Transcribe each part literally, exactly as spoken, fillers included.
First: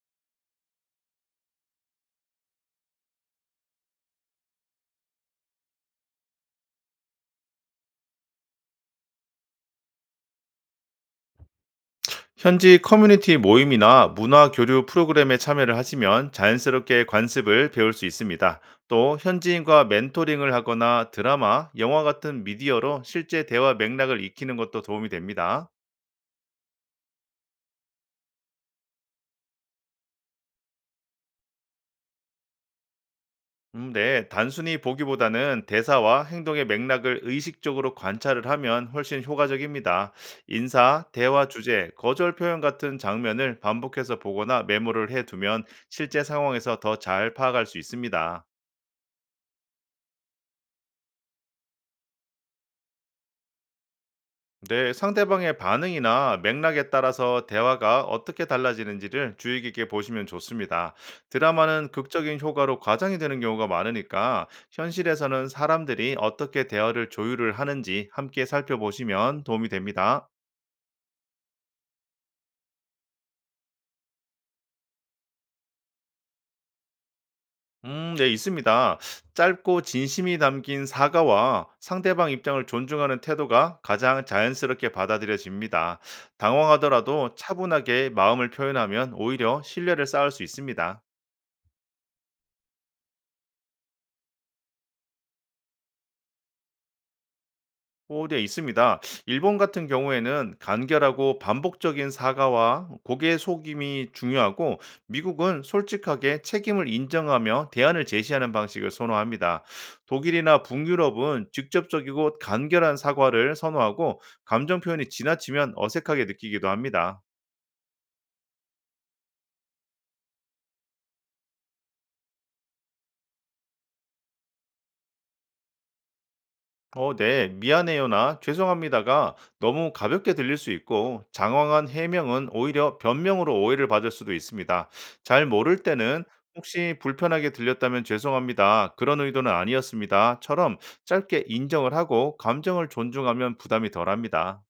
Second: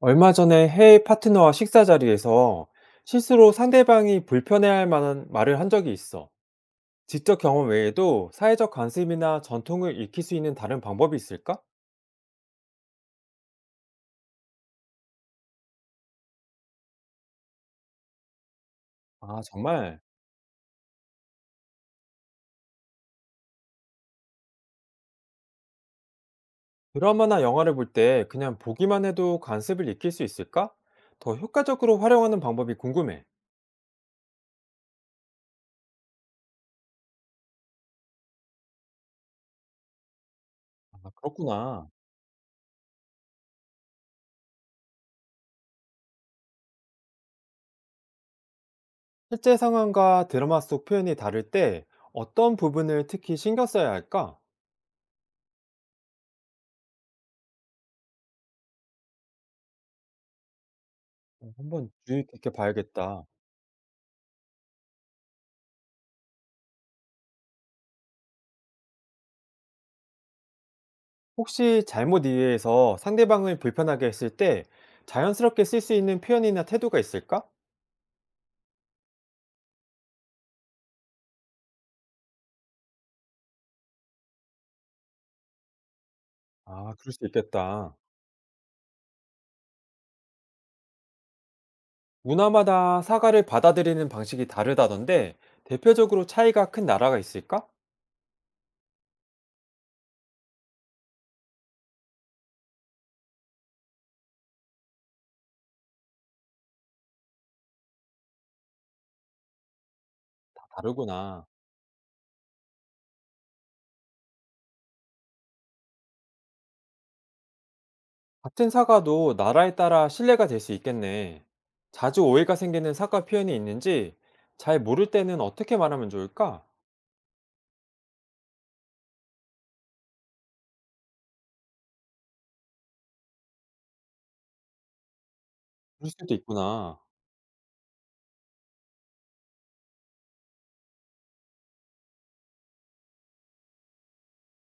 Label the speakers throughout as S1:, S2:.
S1: 얼마 전에 해외 파트너와 식사 자리에서 실수로 상대방이 불편해할 만한 말을 한 적이 있어. 직접 경험 외에도 사회적 관습이나 전통을 익힐 수 있는 다른 방법이 있을까?
S2: 현지 커뮤니티 모임이나 문화 교류 프로그램에 참여를 하시면 자연스럽게 관습을 배울 수 있습니다. 또
S1: 아,
S2: 현지인과
S1: 정말.
S2: 멘토링을 하거나 드라마, 영화 같은 미디어로 실제 대화 맥락을 익히는 것도 도움이 됩니다.
S1: 드라마나 영화를 볼 때 그냥 보기만 해도 관습을 익힐 수 있을까? 더 효과적으로 활용하는 방법이 궁금해.
S2: 음, 네, 단순히 보기보다는 대사와 행동의 맥락을 의식적으로 관찰을 하면 훨씬 효과적입니다. 인사,
S1: 아,
S2: 대화
S1: 그렇구나.
S2: 주제, 거절 표현 같은 장면을 반복해서 보거나 메모를 해두면 실제 상황에서 더 잘 파악할 수 있습니다.
S1: 실제 상황과 드라마 속 표현이 다를 때 어떤 부분을 특히 신경 써야 할까?
S2: 네, 상대방의 반응이나 맥락에 따라서 대화가 어떻게 달라지는지를 주의 깊게 보시면 좋습니다.
S1: 어,
S2: 드라마는
S1: 한번 주의
S2: 극적인
S1: 깊게
S2: 효과로 과장이
S1: 봐야겠다.
S2: 되는 경우가 많으니까 현실에서는 사람들이 어떻게 대화를 조율을 하는지 함께 살펴보시면 도움이 됩니다.
S1: 혹시 잘못 이해해서 상대방을 불편하게 했을 때 자연스럽게 쓸 수 있는 표현이나 태도가 있을까?
S2: 음, 네, 있습니다. 짧고 진심이 담긴 사과와 상대방 입장을 존중하는 태도가 가장 자연스럽게 받아들여집니다.
S1: 아, 그럴 수
S2: 당황하더라도
S1: 있겠다.
S2: 차분하게 마음을 표현하면 오히려 신뢰를 쌓을 수 있습니다.
S1: 문화마다 사과를 받아들이는 방식이 다르다던데 대표적으로 차이가 큰 나라가 있을까?
S2: 네, 있습니다. 일본 같은 경우에는 간결하고 반복적인 사과와 고개 속임이 중요하고, 미국은 솔직하게 책임을 인정하며 대안을 제시하는 방식을 선호합니다.
S1: 아,
S2: 독일이나
S1: 다르구나.
S2: 북유럽은 직접적이고 간결한 사과를 선호하고, 감정 표현이 지나치면 어색하게 느끼기도 합니다.
S1: 같은 사과도 나라에 따라 신뢰가 될 수 있겠네. 자주 오해가 생기는 사과 표현이 있는지 잘 모를 때는 어떻게 말하면 좋을까?
S2: 어, 네, 미안해요나 죄송합니다가 너무 가볍게 들릴 수 있고 장황한 해명은 오히려 변명으로 오해를 받을 수도 있습니다. 잘 모를
S1: 그럴
S2: 때는
S1: 수도
S2: 혹시
S1: 있구나.
S2: 불편하게 들렸다면 죄송합니다. 그런 의도는 아니었습니다.처럼 짧게 인정을 하고 감정을 존중하면 부담이 덜합니다.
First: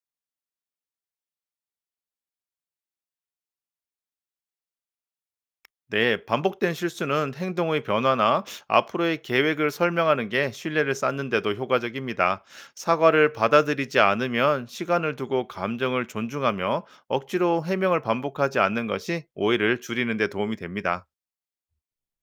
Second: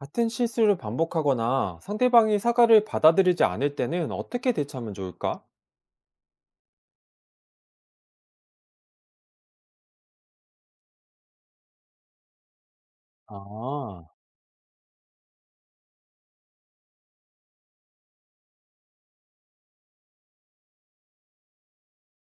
S1: 같은 실수를 반복하거나 상대방이 사과를 받아들이지 않을 때는 어떻게 대처하면 좋을까?
S2: 네, 반복된 실수는 행동의 변화나 앞으로의 계획을 설명하는 게 신뢰를 쌓는 데도 효과적입니다. 사과를 받아들이지
S1: 아,
S2: 않으면 시간을 두고 감정을 존중하며 억지로 해명을 반복하지 않는 것이 오해를 줄이는 데 도움이 됩니다.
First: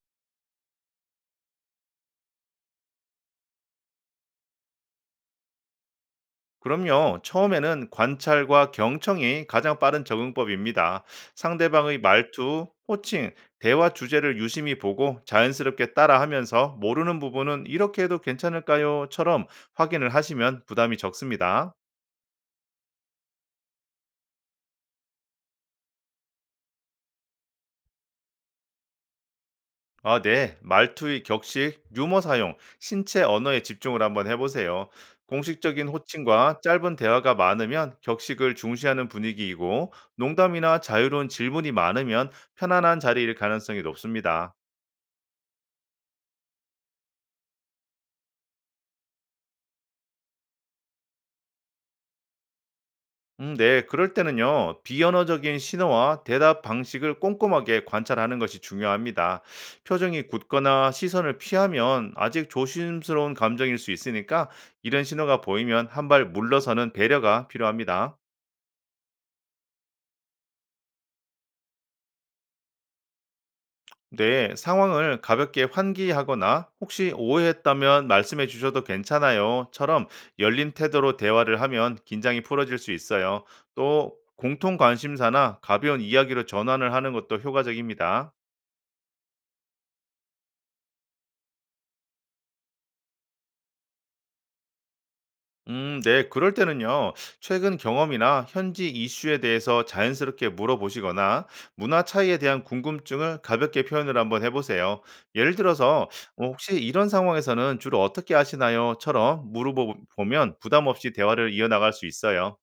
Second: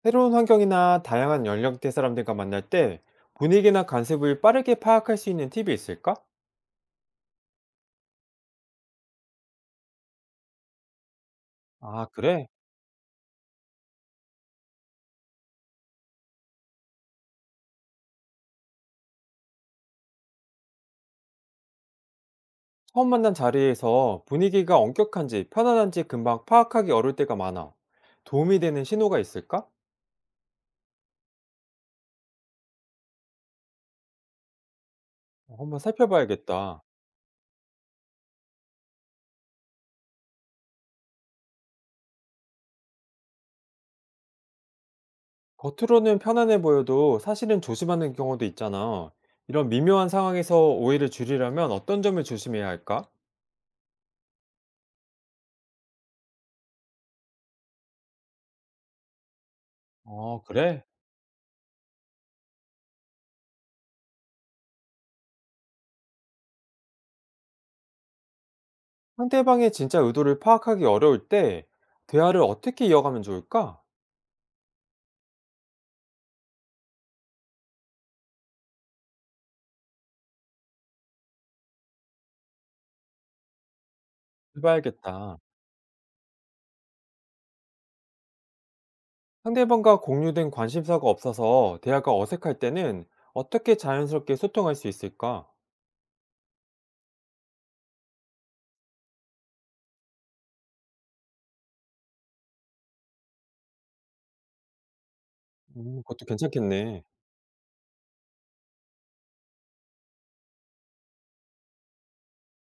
S1: 새로운 환경이나 다양한 연령대 사람들과 만날 때 분위기나 관습을 빠르게 파악할 수 있는 팁이 있을까?
S2: 그럼요. 처음에는 관찰과 경청이 가장 빠른 적응법입니다. 상대방의
S1: 아, 그래?
S2: 말투, 호칭, 대화 주제를 유심히 보고 자연스럽게 따라하면서 모르는 부분은 이렇게 해도 괜찮을까요?처럼 확인을 하시면 부담이 적습니다.
S1: 처음 만난 자리에서 분위기가 엄격한지 편안한지 금방 파악하기 어려울 때가 많아. 도움이 되는 신호가 있을까?
S2: 아, 네. 말투의 격식, 유머 사용, 신체 언어에 집중을 한번 해보세요.
S1: 어, 한번
S2: 공식적인 호칭과
S1: 살펴봐야겠다.
S2: 짧은 대화가 많으면 격식을 중시하는 분위기이고, 농담이나 자유로운 질문이 많으면 편안한 자리일 가능성이 높습니다.
S1: 겉으로는 편안해 보여도 사실은 조심하는 경우도 있잖아. 이런 미묘한 상황에서 오해를 줄이려면 어떤 점을 조심해야 할까?
S2: 음, 네, 그럴 때는요, 비언어적인 신호와 대답 방식을 꼼꼼하게 관찰하는 것이 중요합니다. 표정이
S1: 어, 그래?
S2: 굳거나 시선을 피하면 아직 조심스러운 감정일 수 있으니까 이런 신호가 보이면 한 발 물러서는 배려가 필요합니다.
S1: 상대방의 진짜 의도를 파악하기 어려울 때 대화를 어떻게 이어가면 좋을까?
S2: 네, 상황을 가볍게 환기하거나 혹시 오해했다면 말씀해 주셔도 괜찮아요.처럼 열린 태도로 대화를 하면 긴장이 풀어질 수 있어요. 또 공통
S1: 해봐야겠다.
S2: 관심사나 가벼운 이야기로 전환을 하는 것도 효과적입니다.
S1: 상대방과 공유된 관심사가 없어서 대화가 어색할 때는 어떻게 자연스럽게 소통할 수 있을까?
S2: 음, 네. 그럴 때는요, 최근 경험이나 현지 이슈에 대해서 자연스럽게 물어보시거나 문화 차이에 대한 궁금증을 가볍게 표현을 한번 해보세요. 예를
S1: 음,
S2: 들어서,
S1: 그것도
S2: "어, 혹시
S1: 괜찮겠네.
S2: 이런 상황에서는 주로 어떻게 하시나요?처럼 물어보면 부담 없이 대화를 이어나갈 수 있어요.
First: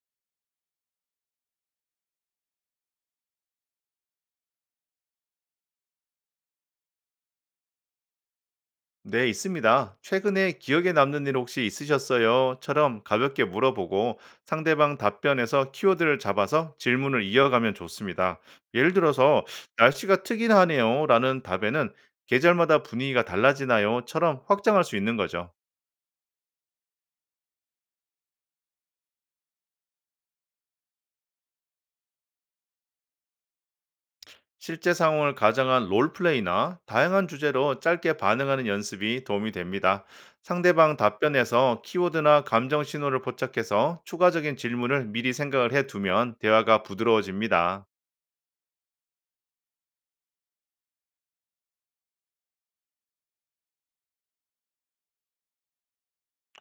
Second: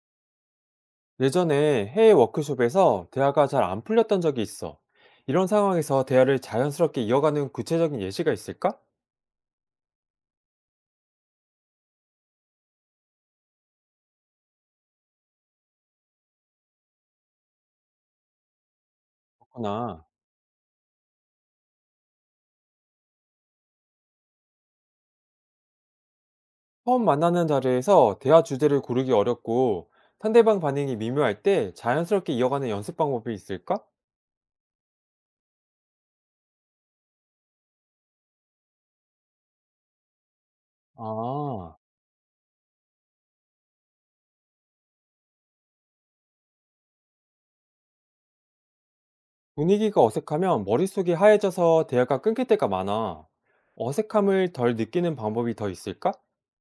S1: 예전에 해외 워크숍에서 대화가 잘 안 풀렸던 적이 있어. 이런 상황에서 대화를 자연스럽게 이어가는 구체적인 예시가 있을까?
S2: 네, 있습니다. 최근에 기억에 남는 일 혹시 있으셨어요? 처럼 가볍게 물어보고 상대방 답변에서 키워드를 잡아서 질문을 이어가면 좋습니다. 예를 들어서
S1: 그렇구나.
S2: 날씨가 특이하네요 라는 답에는 계절마다 분위기가 달라지나요? 처럼 확장할 수 있는 거죠.
S1: 처음 만나는 자리에서 대화 주제를 고르기 어렵고 상대방 반응이 미묘할 때 자연스럽게 이어가는 연습 방법이 있을까?
S2: 실제 상황을 가정한 롤플레이나 다양한 주제로 짧게 반응하는 연습이 도움이 됩니다. 상대방
S1: 아,
S2: 답변에서 키워드나 감정 신호를 포착해서 추가적인 질문을 미리 생각을 해 두면 대화가 부드러워집니다.
S1: 분위기가 어색하면 머릿속이 하얘져서 대화가 끊길 때가 많아. 어색함을 덜 느끼는 방법이 더 있을까?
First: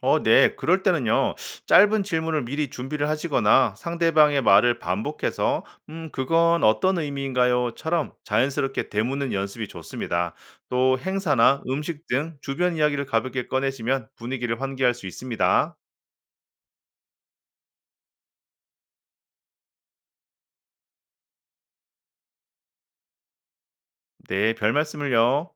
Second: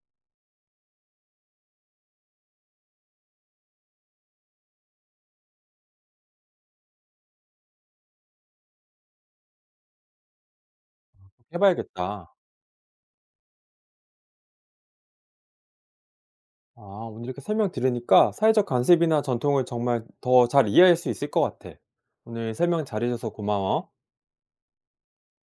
S2: 어, 네. 그럴 때는요. 짧은 질문을 미리 준비를 하시거나 상대방의 말을 반복해서 음, 그건 어떤 의미인가요?처럼 자연스럽게 되묻는 연습이 좋습니다. 또 행사나 음식
S1: 해봐야겠다.
S2: 등 주변 이야기를 가볍게 꺼내시면 분위기를 환기할 수 있습니다.
S1: 아, 오늘 이렇게 설명 들으니까 사회적 관습이나 전통을 정말 더 잘 이해할 수 있을 것 같아. 오늘 설명 잘해줘서 고마워.
S2: 네, 별 말씀을요.